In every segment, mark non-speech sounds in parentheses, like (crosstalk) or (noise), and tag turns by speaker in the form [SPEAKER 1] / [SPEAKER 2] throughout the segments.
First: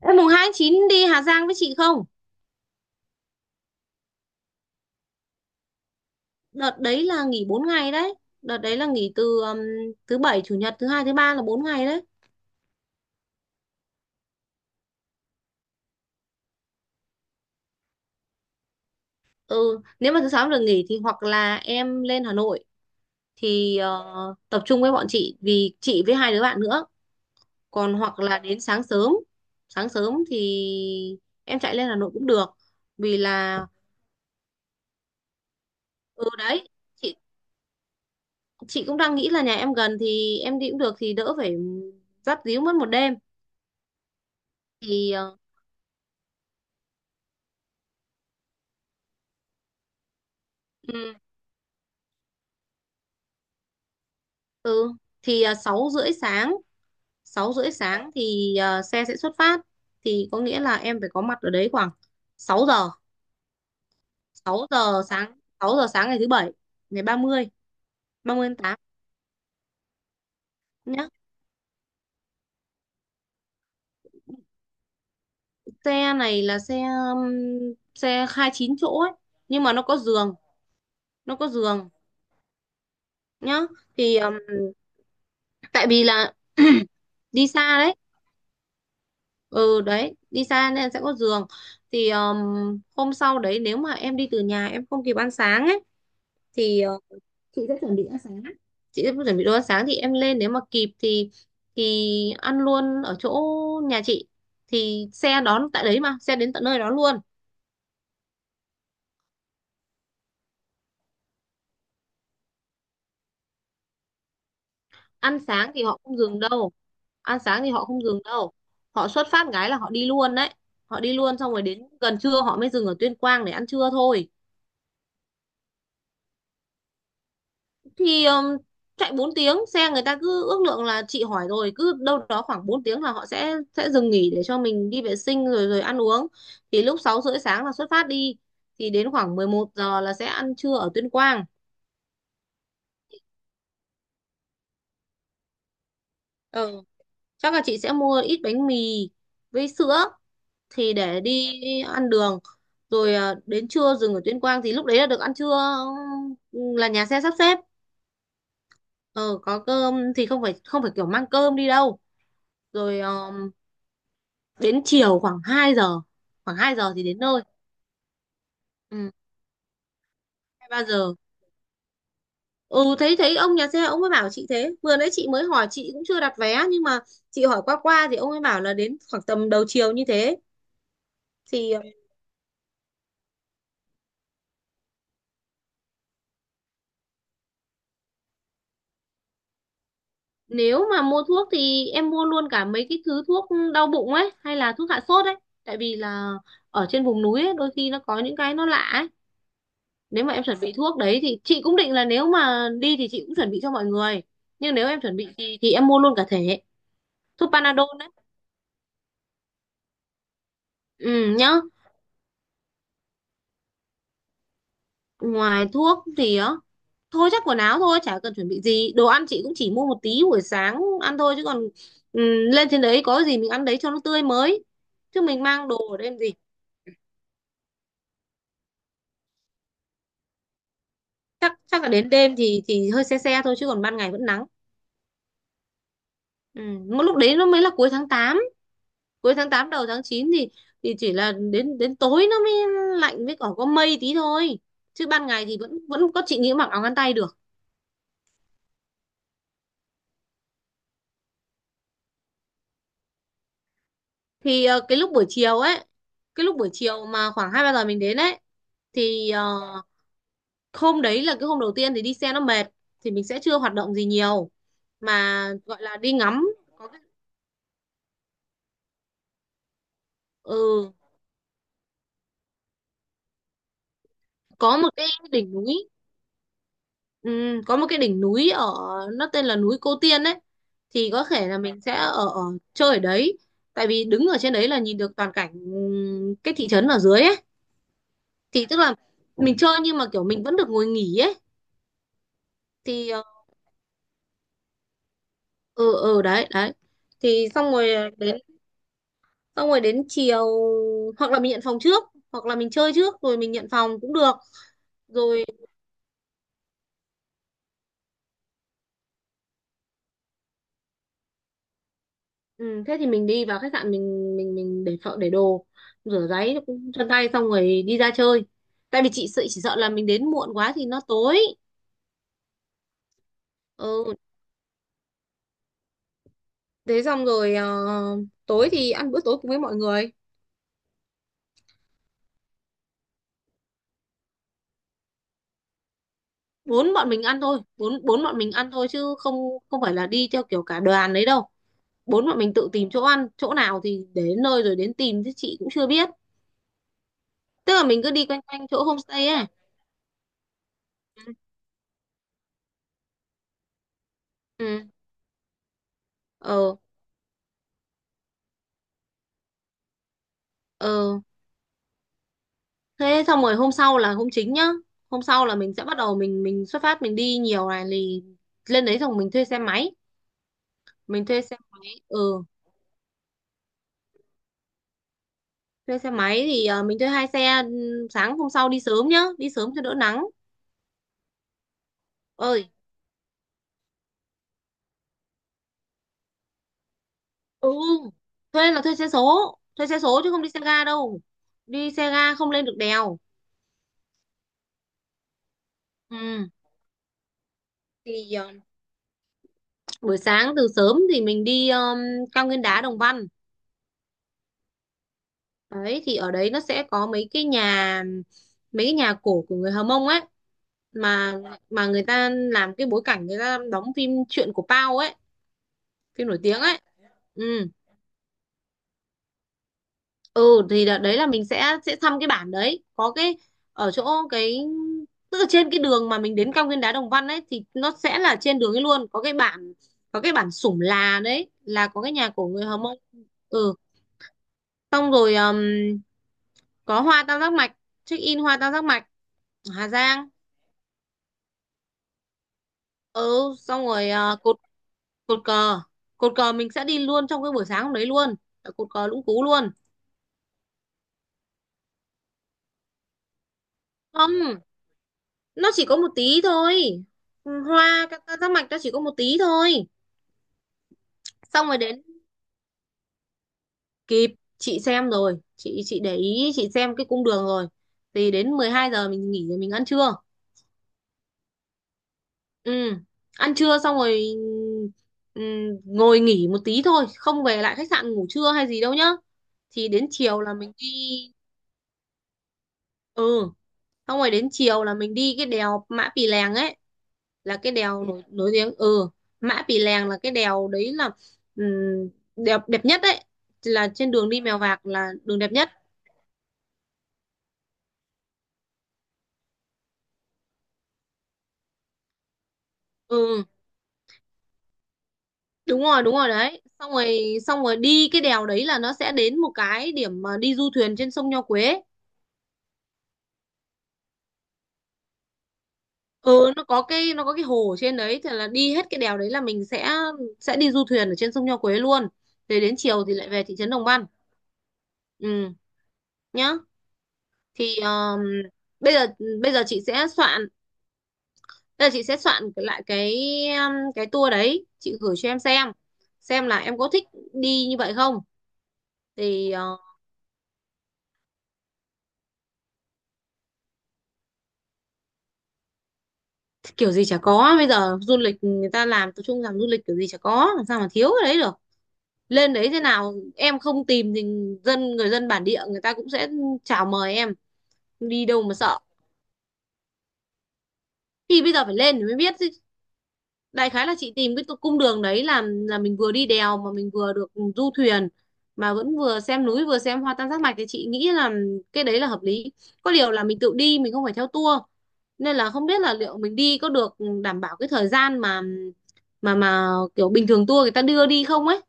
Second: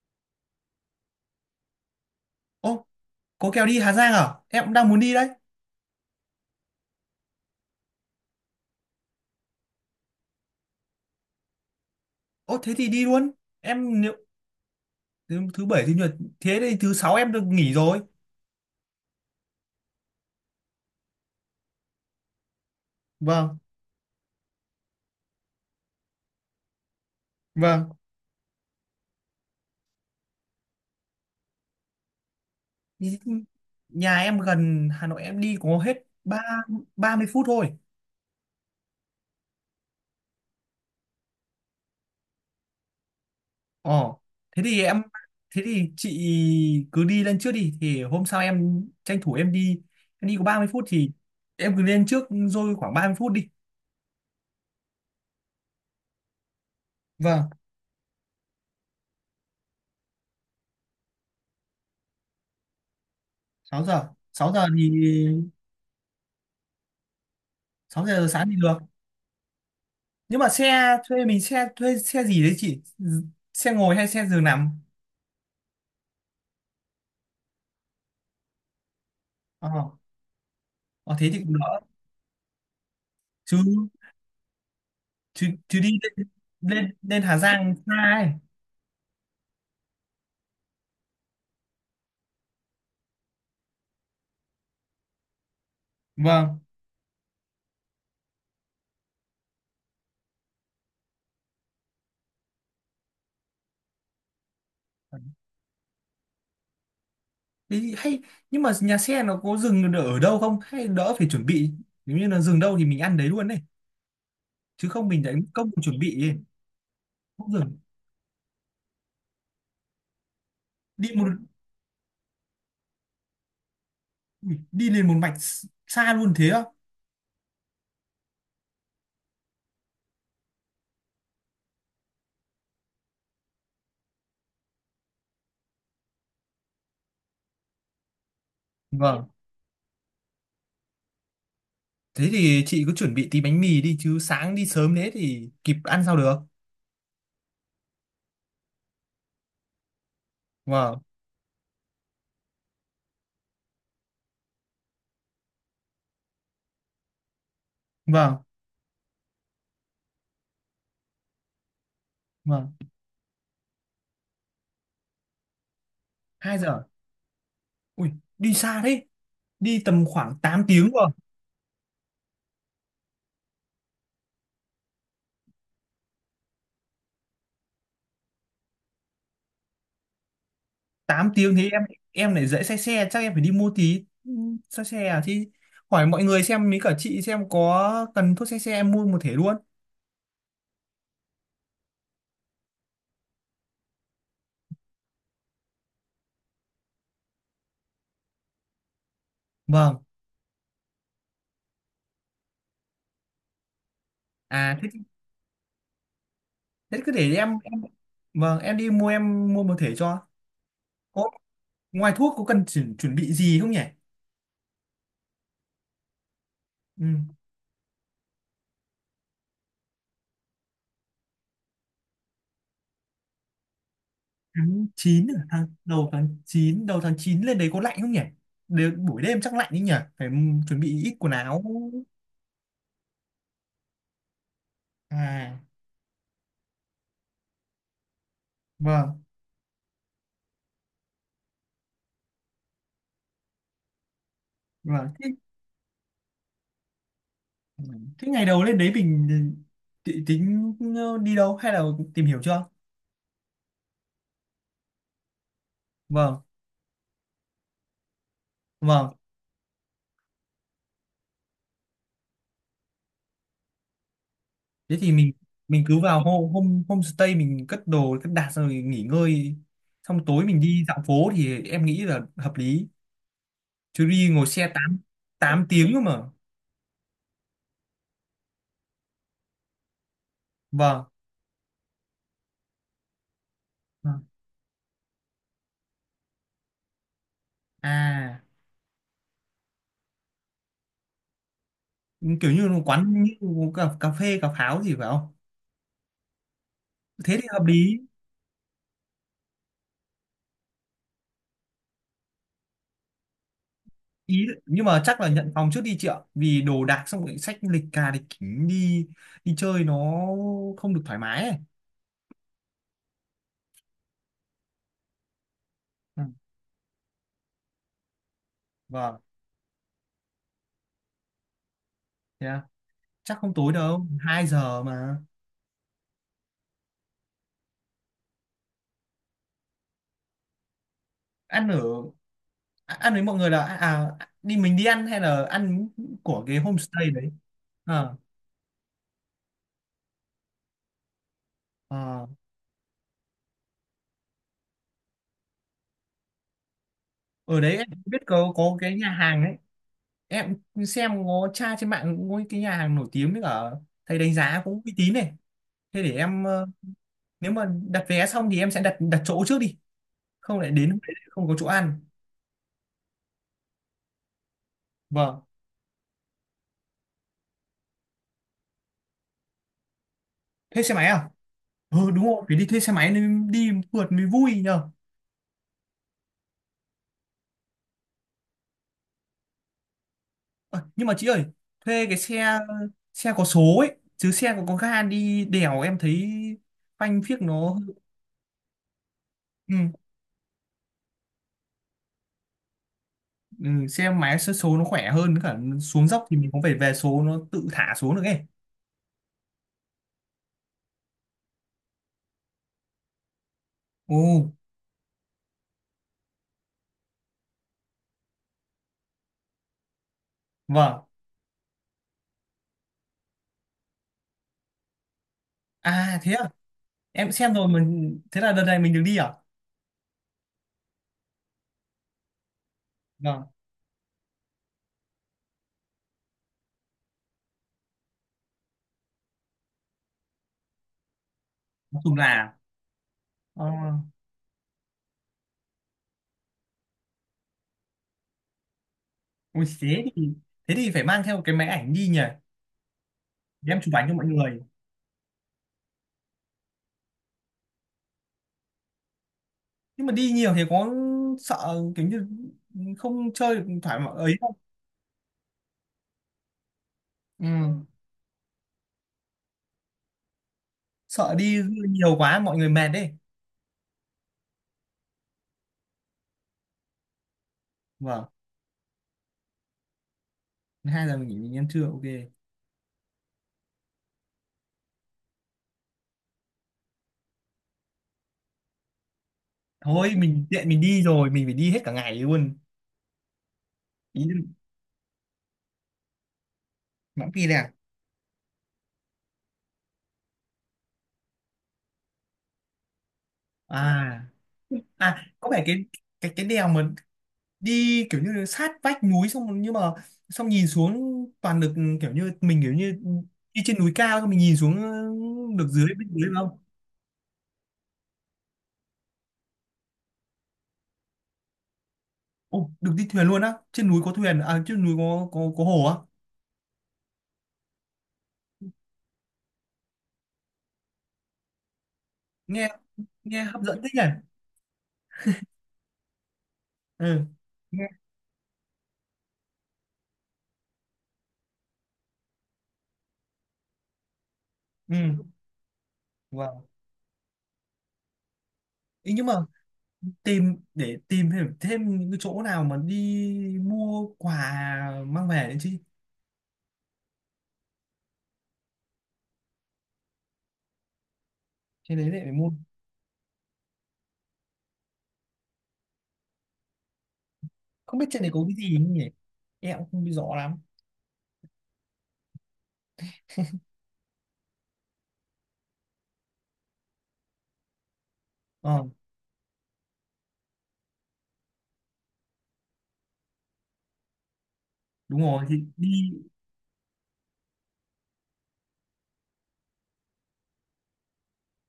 [SPEAKER 1] Em mùng 2 tháng 9 đi Hà Giang với chị không?
[SPEAKER 2] Ô, có kèo đi Hà Giang à? Em cũng đang muốn đi đấy.
[SPEAKER 1] Đợt đấy là nghỉ 4 ngày đấy. Đợt đấy là nghỉ từ thứ bảy, chủ nhật, thứ hai, thứ ba là 4 ngày đấy.
[SPEAKER 2] Ô, thế thì đi luôn. Em nếu thứ bảy thứ nhật thế thì thứ sáu em được nghỉ rồi.
[SPEAKER 1] Ừ, nếu mà thứ sáu được nghỉ thì hoặc là em lên Hà Nội
[SPEAKER 2] Vâng,
[SPEAKER 1] thì tập trung với bọn chị vì chị với hai đứa bạn nữa.
[SPEAKER 2] vâng.
[SPEAKER 1] Còn hoặc là đến sáng sớm. Sáng sớm thì em chạy lên Hà Nội cũng được. Vì
[SPEAKER 2] Ý-
[SPEAKER 1] là
[SPEAKER 2] Nhà em gần Hà Nội em đi có hết
[SPEAKER 1] ừ
[SPEAKER 2] ba
[SPEAKER 1] đấy,
[SPEAKER 2] ba
[SPEAKER 1] chị
[SPEAKER 2] mươi phút thôi.
[SPEAKER 1] chị cũng đang nghĩ là nhà em gần thì em đi cũng được thì đỡ phải dắt díu mất một đêm.
[SPEAKER 2] Ồ, thế thì em
[SPEAKER 1] Thì
[SPEAKER 2] thế thì chị cứ đi lên trước đi thì hôm sau em tranh thủ em đi. Em đi có 30 phút thì
[SPEAKER 1] ừ,
[SPEAKER 2] em cứ lên trước rồi khoảng 30 phút đi.
[SPEAKER 1] Ừ thì 6 rưỡi sáng,
[SPEAKER 2] Vâng,
[SPEAKER 1] 6:30 sáng thì xe sẽ xuất phát, thì có nghĩa là em phải có mặt ở đấy khoảng 6 giờ,
[SPEAKER 2] 6 giờ. Sáu giờ
[SPEAKER 1] sáu
[SPEAKER 2] thì
[SPEAKER 1] giờ sáng 6 giờ sáng ngày thứ bảy, ngày 30,
[SPEAKER 2] 6 giờ sáng
[SPEAKER 1] 30
[SPEAKER 2] thì
[SPEAKER 1] tháng
[SPEAKER 2] được.
[SPEAKER 1] 8
[SPEAKER 2] Nhưng mà
[SPEAKER 1] nhá.
[SPEAKER 2] xe thuê xe gì đấy chị? Ừ, xe ngồi hay xe giường nằm?
[SPEAKER 1] Xe này là xe um, xe 29 chỗ ấy nhưng
[SPEAKER 2] ờ
[SPEAKER 1] mà nó có giường,
[SPEAKER 2] ờ, thế
[SPEAKER 1] nó
[SPEAKER 2] thì
[SPEAKER 1] có
[SPEAKER 2] cũng đỡ,
[SPEAKER 1] giường
[SPEAKER 2] chứ
[SPEAKER 1] nhá. Thì
[SPEAKER 2] chứ chứ
[SPEAKER 1] tại
[SPEAKER 2] đi
[SPEAKER 1] vì
[SPEAKER 2] lên,
[SPEAKER 1] là (clears throat)
[SPEAKER 2] lên Hà
[SPEAKER 1] đi
[SPEAKER 2] Giang
[SPEAKER 1] xa
[SPEAKER 2] xa
[SPEAKER 1] đấy,
[SPEAKER 2] ấy.
[SPEAKER 1] ừ đấy đi xa nên sẽ có giường. Thì hôm sau đấy nếu mà em đi từ nhà em không kịp ăn sáng ấy
[SPEAKER 2] Vâng,
[SPEAKER 1] thì chị chuẩn bị đồ ăn sáng thì em lên nếu mà kịp thì ăn luôn ở chỗ nhà chị, thì xe đón tại đấy mà xe đến tận nơi đó luôn.
[SPEAKER 2] thế thì hay. Nhưng mà nhà xe nó có dừng ở đâu không hay đỡ phải chuẩn bị? Nếu như là dừng đâu thì mình ăn đấy luôn này, chứ không mình lại
[SPEAKER 1] Ăn
[SPEAKER 2] mất công
[SPEAKER 1] sáng thì
[SPEAKER 2] chuẩn
[SPEAKER 1] họ không
[SPEAKER 2] bị ấy.
[SPEAKER 1] dừng đâu, ăn
[SPEAKER 2] Không
[SPEAKER 1] sáng thì
[SPEAKER 2] dừng.
[SPEAKER 1] họ không dừng đâu, họ xuất phát cái là họ đi luôn đấy, họ
[SPEAKER 2] Đi
[SPEAKER 1] đi
[SPEAKER 2] một
[SPEAKER 1] luôn xong rồi đến gần trưa họ mới dừng ở Tuyên Quang để ăn trưa thôi.
[SPEAKER 2] Ui, đi lên một mạch xa luôn thế á?
[SPEAKER 1] Thì chạy 4 tiếng xe, người ta cứ ước lượng, là chị hỏi rồi cứ đâu đó khoảng 4 tiếng là họ sẽ dừng nghỉ để cho mình đi vệ sinh rồi rồi ăn uống. Thì lúc 6:30 sáng là xuất phát đi thì đến
[SPEAKER 2] Vâng,
[SPEAKER 1] khoảng 11 giờ là sẽ ăn trưa ở Tuyên Quang.
[SPEAKER 2] thế thì chị cứ chuẩn bị tí bánh mì đi chứ sáng đi sớm thế thì kịp ăn sao được.
[SPEAKER 1] Ừ. Chắc là chị sẽ mua ít bánh mì với sữa thì
[SPEAKER 2] Vâng.
[SPEAKER 1] để đi ăn đường. Rồi đến trưa dừng ở Tuyên Quang thì lúc đấy là được ăn trưa, là nhà xe sắp xếp.
[SPEAKER 2] Vâng.
[SPEAKER 1] Ờ có cơm thì không phải kiểu mang cơm đi đâu.
[SPEAKER 2] Vâng.
[SPEAKER 1] Rồi đến chiều khoảng 2 giờ, khoảng
[SPEAKER 2] Hai
[SPEAKER 1] 2
[SPEAKER 2] giờ.
[SPEAKER 1] giờ thì đến nơi.
[SPEAKER 2] Ui, đi xa đấy,
[SPEAKER 1] Ừ,
[SPEAKER 2] đi tầm khoảng 8
[SPEAKER 1] 2 3
[SPEAKER 2] tiếng rồi.
[SPEAKER 1] giờ. Ừ thấy thấy ông nhà xe, ông ấy bảo chị, thế vừa nãy chị mới hỏi, chị cũng chưa đặt vé nhưng mà chị hỏi qua qua thì ông ấy bảo là đến khoảng tầm đầu chiều như thế.
[SPEAKER 2] Tám tiếng thế
[SPEAKER 1] Thì
[SPEAKER 2] em lại dễ say xe, chắc em phải đi mua tí. Ừ, say xe à thì hỏi mọi người xem mấy cả chị xem có cần thuốc say xe em mua một thể luôn.
[SPEAKER 1] nếu mà mua thuốc thì em mua luôn cả mấy cái thứ thuốc đau bụng ấy hay là thuốc hạ sốt ấy, tại vì là ở trên vùng núi ấy, đôi khi nó có những cái nó lạ ấy.
[SPEAKER 2] Vâng.
[SPEAKER 1] Nếu mà em chuẩn bị thuốc đấy thì chị cũng định là nếu mà đi thì chị cũng chuẩn bị cho mọi người, nhưng
[SPEAKER 2] À
[SPEAKER 1] nếu
[SPEAKER 2] thế,
[SPEAKER 1] em chuẩn bị thì em mua luôn cả thể
[SPEAKER 2] thế cứ để
[SPEAKER 1] thuốc
[SPEAKER 2] em.
[SPEAKER 1] Panadol đấy.
[SPEAKER 2] Vâng, em đi mua em mua một thể cho có.
[SPEAKER 1] Ừ nhá,
[SPEAKER 2] Ngoài thuốc có cần chuẩn bị gì không nhỉ?
[SPEAKER 1] ngoài thuốc thì á,
[SPEAKER 2] Ừ.
[SPEAKER 1] thôi chắc quần áo thôi, chả cần chuẩn bị gì. Đồ ăn chị cũng chỉ mua một tí buổi sáng ăn thôi chứ còn ừ, lên trên đấy có gì mình ăn đấy cho nó tươi mới.
[SPEAKER 2] Tháng
[SPEAKER 1] Chứ
[SPEAKER 2] 9
[SPEAKER 1] mình
[SPEAKER 2] à? Tháng
[SPEAKER 1] mang đồ ở
[SPEAKER 2] đầu
[SPEAKER 1] đêm gì?
[SPEAKER 2] tháng 9 Đầu tháng 9 lên đấy có lạnh không nhỉ? Đều, buổi đêm chắc lạnh đấy nhỉ, phải, ừ, chuẩn bị ít quần
[SPEAKER 1] Chắc
[SPEAKER 2] áo.
[SPEAKER 1] chắc là đến đêm thì hơi se se thôi chứ còn ban ngày vẫn nắng.
[SPEAKER 2] À
[SPEAKER 1] Ừ, một lúc đấy nó mới là
[SPEAKER 2] vâng,
[SPEAKER 1] cuối tháng 8 đầu tháng 9 thì chỉ là đến đến tối nó mới lạnh với còn có mây tí thôi. Chứ
[SPEAKER 2] vâng
[SPEAKER 1] ban
[SPEAKER 2] thế,
[SPEAKER 1] ngày thì vẫn vẫn có, chị nghĩ mặc áo ngắn tay được.
[SPEAKER 2] thế ngày đầu lên đấy mình tính đi đâu hay là tìm hiểu chưa?
[SPEAKER 1] Thì cái lúc buổi chiều ấy,
[SPEAKER 2] Vâng.
[SPEAKER 1] cái lúc buổi chiều mà khoảng 2 3 giờ mình đến ấy
[SPEAKER 2] Vâng,
[SPEAKER 1] thì hôm đấy là cái hôm đầu tiên thì đi xe nó mệt thì mình sẽ chưa hoạt động gì nhiều
[SPEAKER 2] thế thì
[SPEAKER 1] mà gọi
[SPEAKER 2] mình
[SPEAKER 1] là
[SPEAKER 2] cứ
[SPEAKER 1] đi
[SPEAKER 2] vào
[SPEAKER 1] ngắm.
[SPEAKER 2] hôm hôm
[SPEAKER 1] Có cái,
[SPEAKER 2] homestay mình cất đồ cất đặt xong rồi nghỉ ngơi, xong tối mình đi
[SPEAKER 1] ừ,
[SPEAKER 2] dạo phố thì em nghĩ là hợp lý, chứ đi ngồi xe
[SPEAKER 1] có một
[SPEAKER 2] 8
[SPEAKER 1] cái đỉnh
[SPEAKER 2] 8
[SPEAKER 1] núi,
[SPEAKER 2] tiếng cơ mà.
[SPEAKER 1] ừ, có một cái đỉnh núi ở, nó tên là núi Cô Tiên ấy,
[SPEAKER 2] Vâng.
[SPEAKER 1] thì có thể là mình sẽ ở, ở chơi ở đấy, tại vì
[SPEAKER 2] Vâng.
[SPEAKER 1] đứng ở trên đấy là nhìn được toàn cảnh cái thị trấn ở dưới ấy.
[SPEAKER 2] À,
[SPEAKER 1] Thì tức là mình chơi nhưng mà kiểu mình vẫn được ngồi nghỉ ấy
[SPEAKER 2] kiểu như là
[SPEAKER 1] thì
[SPEAKER 2] quán như cà phê cà pháo gì phải không?
[SPEAKER 1] ừ, ừ đấy đấy.
[SPEAKER 2] Thế thì
[SPEAKER 1] Thì
[SPEAKER 2] hợp
[SPEAKER 1] xong
[SPEAKER 2] lý.
[SPEAKER 1] rồi đến, xong rồi đến chiều hoặc là mình nhận phòng trước hoặc là mình chơi trước rồi mình nhận phòng cũng được.
[SPEAKER 2] Ý nhưng mà chắc là
[SPEAKER 1] Rồi
[SPEAKER 2] nhận phòng trước đi chị ạ vì đồ đạc xong rồi sách lịch cà lịch kính đi, đi chơi nó không được thoải mái ấy.
[SPEAKER 1] ừ, thế thì mình đi vào khách sạn, mình để phợ để đồ,
[SPEAKER 2] Ừ.
[SPEAKER 1] rửa ráy chân tay xong rồi đi ra chơi, tại vì
[SPEAKER 2] Vâng.
[SPEAKER 1] chị sợ, chỉ sợ là mình đến muộn quá thì nó tối.
[SPEAKER 2] Thế à? Chắc không tối đâu,
[SPEAKER 1] Ừ
[SPEAKER 2] 2 giờ mà.
[SPEAKER 1] thế xong rồi tối thì ăn bữa tối cùng với mọi người.
[SPEAKER 2] Ăn ở, à, ăn với mọi người là à đi mình đi ăn hay là ăn của cái
[SPEAKER 1] Bốn bọn
[SPEAKER 2] homestay
[SPEAKER 1] mình
[SPEAKER 2] đấy?
[SPEAKER 1] ăn thôi, bốn
[SPEAKER 2] À,
[SPEAKER 1] bốn bọn mình ăn thôi chứ không, không phải là đi theo kiểu cả đoàn đấy đâu. Bốn
[SPEAKER 2] à.
[SPEAKER 1] bọn mình tự tìm chỗ ăn, chỗ nào thì đến nơi rồi đến tìm chứ chị cũng chưa biết.
[SPEAKER 2] Ở
[SPEAKER 1] Tức
[SPEAKER 2] đấy
[SPEAKER 1] là
[SPEAKER 2] em
[SPEAKER 1] mình cứ
[SPEAKER 2] biết
[SPEAKER 1] đi quanh
[SPEAKER 2] có
[SPEAKER 1] quanh chỗ
[SPEAKER 2] cái nhà
[SPEAKER 1] homestay
[SPEAKER 2] hàng
[SPEAKER 1] ấy.
[SPEAKER 2] ấy, em xem có tra trên mạng có cái nhà hàng nổi tiếng với cả thầy đánh giá cũng
[SPEAKER 1] Ừ
[SPEAKER 2] uy tín này. Thế để em, ờ,
[SPEAKER 1] ờ
[SPEAKER 2] nếu mà đặt vé xong thì em sẽ đặt đặt chỗ trước đi, không lại đến hôm đấy
[SPEAKER 1] ờ,
[SPEAKER 2] lại không có chỗ ăn.
[SPEAKER 1] thế xong rồi hôm sau là hôm chính nhá. Hôm
[SPEAKER 2] Vâng.
[SPEAKER 1] sau là mình sẽ bắt đầu mình xuất phát, mình đi nhiều này, thì lên đấy xong mình thuê xe máy,
[SPEAKER 2] Thuê xe máy
[SPEAKER 1] mình
[SPEAKER 2] à?
[SPEAKER 1] thuê xe máy
[SPEAKER 2] Ừ đúng
[SPEAKER 1] ừ.
[SPEAKER 2] rồi, phải đi thuê xe máy nên đi phượt mới vui nhờ.
[SPEAKER 1] Thuê xe máy thì mình thuê 2 xe, ừ, sáng hôm sau đi sớm nhá, đi sớm cho đỡ nắng.
[SPEAKER 2] Ờ, nhưng mà chị ơi, thuê cái xe
[SPEAKER 1] Ơi
[SPEAKER 2] xe có số ấy chứ xe có ga đi đèo em thấy phanh phiếc
[SPEAKER 1] ừ,
[SPEAKER 2] nó.
[SPEAKER 1] thuê là thuê xe số,
[SPEAKER 2] Ừ,
[SPEAKER 1] thuê xe số chứ không đi xe ga đâu, đi xe ga không lên được đèo.
[SPEAKER 2] ừ, xe máy số, số nó khỏe hơn cả, xuống dốc thì
[SPEAKER 1] Ừ
[SPEAKER 2] mình cũng phải về số nó tự thả xuống được
[SPEAKER 1] thì
[SPEAKER 2] ấy.
[SPEAKER 1] buổi sáng từ sớm thì mình đi cao nguyên đá Đồng Văn
[SPEAKER 2] Ồ.
[SPEAKER 1] đấy. Thì ở đấy nó sẽ có mấy cái nhà, mấy cái nhà cổ của người Hờ Mông ấy,
[SPEAKER 2] Vâng.
[SPEAKER 1] mà người ta làm cái bối cảnh, người ta đóng phim Chuyện của Pao ấy,
[SPEAKER 2] À
[SPEAKER 1] phim
[SPEAKER 2] thế
[SPEAKER 1] nổi
[SPEAKER 2] à,
[SPEAKER 1] tiếng ấy.
[SPEAKER 2] em xem rồi,
[SPEAKER 1] Ừ
[SPEAKER 2] mình thế là đợt này mình được đi à.
[SPEAKER 1] ừ thì đợt đấy là mình sẽ thăm cái bản đấy có cái,
[SPEAKER 2] Vâng,
[SPEAKER 1] ở chỗ cái, tức là trên cái đường mà mình đến cao nguyên đá Đồng Văn ấy thì nó sẽ là trên đường ấy luôn có cái bản, có cái bản Sủng Là đấy, là
[SPEAKER 2] nói
[SPEAKER 1] có cái
[SPEAKER 2] chung
[SPEAKER 1] nhà cổ
[SPEAKER 2] là
[SPEAKER 1] người Hờ Mông.
[SPEAKER 2] ờ,
[SPEAKER 1] Ừ xong rồi có hoa tam giác mạch, check in hoa tam giác mạch
[SPEAKER 2] ui
[SPEAKER 1] ở Hà
[SPEAKER 2] thế
[SPEAKER 1] Giang.
[SPEAKER 2] thì, thế thì phải mang theo cái máy ảnh đi nhỉ,
[SPEAKER 1] Ừ
[SPEAKER 2] để em
[SPEAKER 1] xong
[SPEAKER 2] chụp ảnh
[SPEAKER 1] rồi
[SPEAKER 2] cho mọi
[SPEAKER 1] cột,
[SPEAKER 2] người.
[SPEAKER 1] cột cờ, cột cờ mình sẽ đi luôn trong cái buổi sáng hôm đấy luôn, ở cột cờ Lũng Cú luôn.
[SPEAKER 2] Nhưng mà đi nhiều thì có sợ kiểu như không chơi được thoải mái ấy không?
[SPEAKER 1] Không, nó chỉ có một tí thôi,
[SPEAKER 2] Ừ.
[SPEAKER 1] hoa các tam giác mạch nó chỉ có một tí thôi.
[SPEAKER 2] Sợ đi
[SPEAKER 1] Xong rồi đến
[SPEAKER 2] nhiều quá mọi người mệt đấy.
[SPEAKER 1] kịp, chị xem rồi, chị để ý, chị xem cái cung đường rồi.
[SPEAKER 2] Vâng,
[SPEAKER 1] Thì đến 12 giờ mình nghỉ rồi mình ăn trưa.
[SPEAKER 2] hai giờ mình nghỉ mình ăn trưa, ok.
[SPEAKER 1] Ừ, ăn trưa xong rồi ừ, ngồi nghỉ một tí thôi, không về lại khách sạn ngủ trưa hay gì đâu nhá. Thì đến
[SPEAKER 2] Thôi
[SPEAKER 1] chiều
[SPEAKER 2] mình
[SPEAKER 1] là
[SPEAKER 2] tiện
[SPEAKER 1] mình
[SPEAKER 2] mình
[SPEAKER 1] đi,
[SPEAKER 2] đi rồi mình phải đi hết cả ngày luôn.
[SPEAKER 1] ừ, xong rồi đến
[SPEAKER 2] Ý
[SPEAKER 1] chiều là mình đi cái đèo Mã Pì Lèng ấy,
[SPEAKER 2] Mãn Kỳ đây
[SPEAKER 1] là cái
[SPEAKER 2] à?
[SPEAKER 1] đèo nổi nổi tiếng, ừ, Mã Pì Lèng là cái đèo đấy là, ừ, đẹp đẹp nhất đấy, là trên
[SPEAKER 2] À
[SPEAKER 1] đường đi Mèo Vạc là
[SPEAKER 2] à
[SPEAKER 1] đường
[SPEAKER 2] có
[SPEAKER 1] đẹp
[SPEAKER 2] phải
[SPEAKER 1] nhất.
[SPEAKER 2] cái đèo mà đi kiểu như sát vách núi xong rồi, nhưng mà xong nhìn xuống toàn được kiểu như mình kiểu như
[SPEAKER 1] Ừ,
[SPEAKER 2] đi trên núi cao xong mình nhìn xuống được dưới bên
[SPEAKER 1] đúng rồi
[SPEAKER 2] dưới không?
[SPEAKER 1] đấy. Xong rồi đi cái đèo đấy là nó sẽ đến một cái điểm mà đi du thuyền trên sông Nho Quế.
[SPEAKER 2] Ồ, được đi thuyền luôn á, trên núi có thuyền, à trên núi có hồ á.
[SPEAKER 1] Ừ nó có cái, nó có cái hồ ở trên đấy, thì là đi hết cái đèo đấy là mình sẽ đi du thuyền ở trên sông Nho Quế luôn. Thế
[SPEAKER 2] Nghe,
[SPEAKER 1] đến chiều thì lại về
[SPEAKER 2] nghe
[SPEAKER 1] thị
[SPEAKER 2] hấp
[SPEAKER 1] trấn
[SPEAKER 2] dẫn
[SPEAKER 1] Đồng
[SPEAKER 2] thế nhỉ.
[SPEAKER 1] Văn, ừ nhá.
[SPEAKER 2] Ừ.
[SPEAKER 1] Thì
[SPEAKER 2] Nghe.
[SPEAKER 1] bây giờ bây giờ chị sẽ soạn, bây giờ chị sẽ soạn lại cái tour đấy, chị
[SPEAKER 2] Ừ.
[SPEAKER 1] gửi cho em xem là
[SPEAKER 2] Wow.
[SPEAKER 1] em có thích đi như vậy không.
[SPEAKER 2] Ý nhưng mà
[SPEAKER 1] Thì
[SPEAKER 2] tìm để tìm thêm thêm những cái chỗ nào mà đi mua quà mang về đấy chứ.
[SPEAKER 1] kiểu gì chả có, bây giờ du lịch người ta làm tập trung, làm du lịch kiểu gì chả có, làm sao mà thiếu cái đấy được.
[SPEAKER 2] Trên đấy lại phải mua.
[SPEAKER 1] Lên đấy thế nào em không tìm thì dân, người dân bản địa người ta cũng sẽ chào mời em,
[SPEAKER 2] Không biết trên
[SPEAKER 1] đi
[SPEAKER 2] đấy có
[SPEAKER 1] đâu mà
[SPEAKER 2] cái gì
[SPEAKER 1] sợ.
[SPEAKER 2] không nhỉ? Em cũng không biết rõ lắm.
[SPEAKER 1] Thì bây giờ phải lên thì mới biết chứ. Đại khái là chị tìm cái cung đường đấy là mình vừa đi đèo mà mình vừa được du thuyền, mà
[SPEAKER 2] Ờ,
[SPEAKER 1] vẫn vừa xem núi vừa xem hoa tam giác mạch thì chị nghĩ là cái đấy là hợp lý. Có điều là mình tự đi, mình không phải theo tour,
[SPEAKER 2] đúng
[SPEAKER 1] nên
[SPEAKER 2] rồi
[SPEAKER 1] là
[SPEAKER 2] thì
[SPEAKER 1] không biết là
[SPEAKER 2] đi
[SPEAKER 1] liệu mình đi có được đảm bảo cái thời gian mà mà kiểu bình thường tour người ta đưa đi không ấy.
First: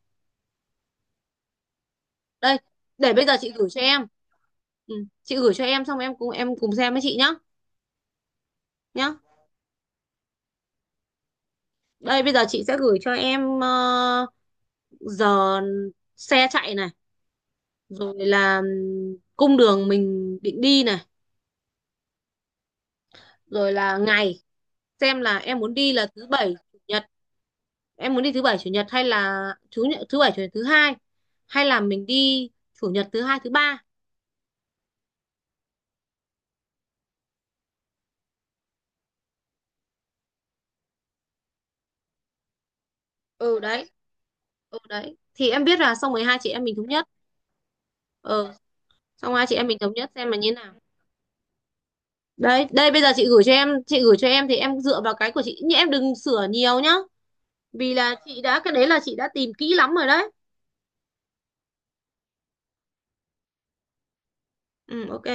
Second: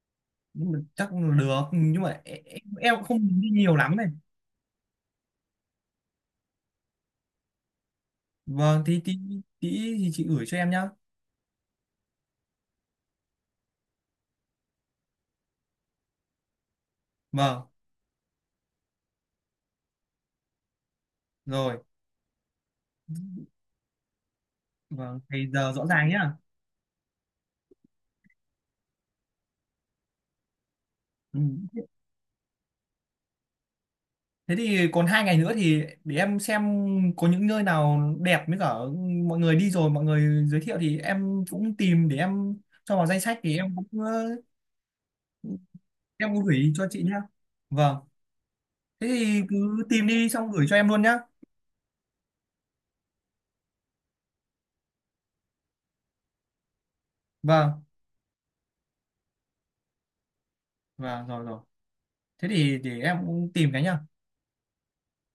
[SPEAKER 2] nhưng mà chắc là được nhưng mà
[SPEAKER 1] Đây,
[SPEAKER 2] em cũng
[SPEAKER 1] để bây giờ
[SPEAKER 2] không đi
[SPEAKER 1] chị gửi
[SPEAKER 2] nhiều
[SPEAKER 1] cho
[SPEAKER 2] lắm này.
[SPEAKER 1] em, ừ, chị gửi cho em xong em cùng xem với chị nhá,
[SPEAKER 2] Vâng, thì tí
[SPEAKER 1] nhá.
[SPEAKER 2] tí thì chị gửi cho em nhá.
[SPEAKER 1] Đây bây giờ chị sẽ gửi cho em giờ xe chạy này,
[SPEAKER 2] Vâng,
[SPEAKER 1] rồi là cung đường mình định đi này,
[SPEAKER 2] rồi.
[SPEAKER 1] rồi là ngày,
[SPEAKER 2] Vâng,
[SPEAKER 1] xem là
[SPEAKER 2] thì
[SPEAKER 1] em
[SPEAKER 2] giờ
[SPEAKER 1] muốn
[SPEAKER 2] rõ
[SPEAKER 1] đi là
[SPEAKER 2] ràng
[SPEAKER 1] thứ
[SPEAKER 2] nhá.
[SPEAKER 1] bảy chủ nhật, em muốn đi thứ bảy chủ nhật hay là thứ nhật, thứ bảy chủ nhật thứ hai,
[SPEAKER 2] Ừ.
[SPEAKER 1] hay là mình đi chủ nhật thứ hai thứ ba.
[SPEAKER 2] Thế thì còn hai ngày nữa thì để em xem có những nơi nào đẹp với cả mọi người đi rồi mọi người giới thiệu thì em cũng tìm để em cho vào danh sách thì
[SPEAKER 1] Ừ
[SPEAKER 2] em
[SPEAKER 1] đấy,
[SPEAKER 2] cũng ờ,
[SPEAKER 1] ừ đấy thì em biết, là xong rồi
[SPEAKER 2] em
[SPEAKER 1] hai
[SPEAKER 2] cũng
[SPEAKER 1] chị em
[SPEAKER 2] gửi
[SPEAKER 1] mình thống
[SPEAKER 2] cho chị
[SPEAKER 1] nhất.
[SPEAKER 2] nhá. Vâng.
[SPEAKER 1] Ừ
[SPEAKER 2] Thế
[SPEAKER 1] xong
[SPEAKER 2] thì
[SPEAKER 1] hai chị em mình
[SPEAKER 2] cứ
[SPEAKER 1] thống
[SPEAKER 2] tìm
[SPEAKER 1] nhất xem
[SPEAKER 2] đi
[SPEAKER 1] là như
[SPEAKER 2] xong
[SPEAKER 1] thế
[SPEAKER 2] gửi
[SPEAKER 1] nào.
[SPEAKER 2] cho em luôn nhá.
[SPEAKER 1] Đấy đây bây giờ chị gửi cho em, chị gửi cho em thì em dựa vào cái của chị nhưng em đừng sửa nhiều nhá,
[SPEAKER 2] Vâng.
[SPEAKER 1] vì là chị đã, cái đấy là chị đã tìm kỹ lắm rồi đấy.
[SPEAKER 2] Vâng rồi rồi. Thế thì để em cũng tìm cái nhá.
[SPEAKER 1] Ừ ok.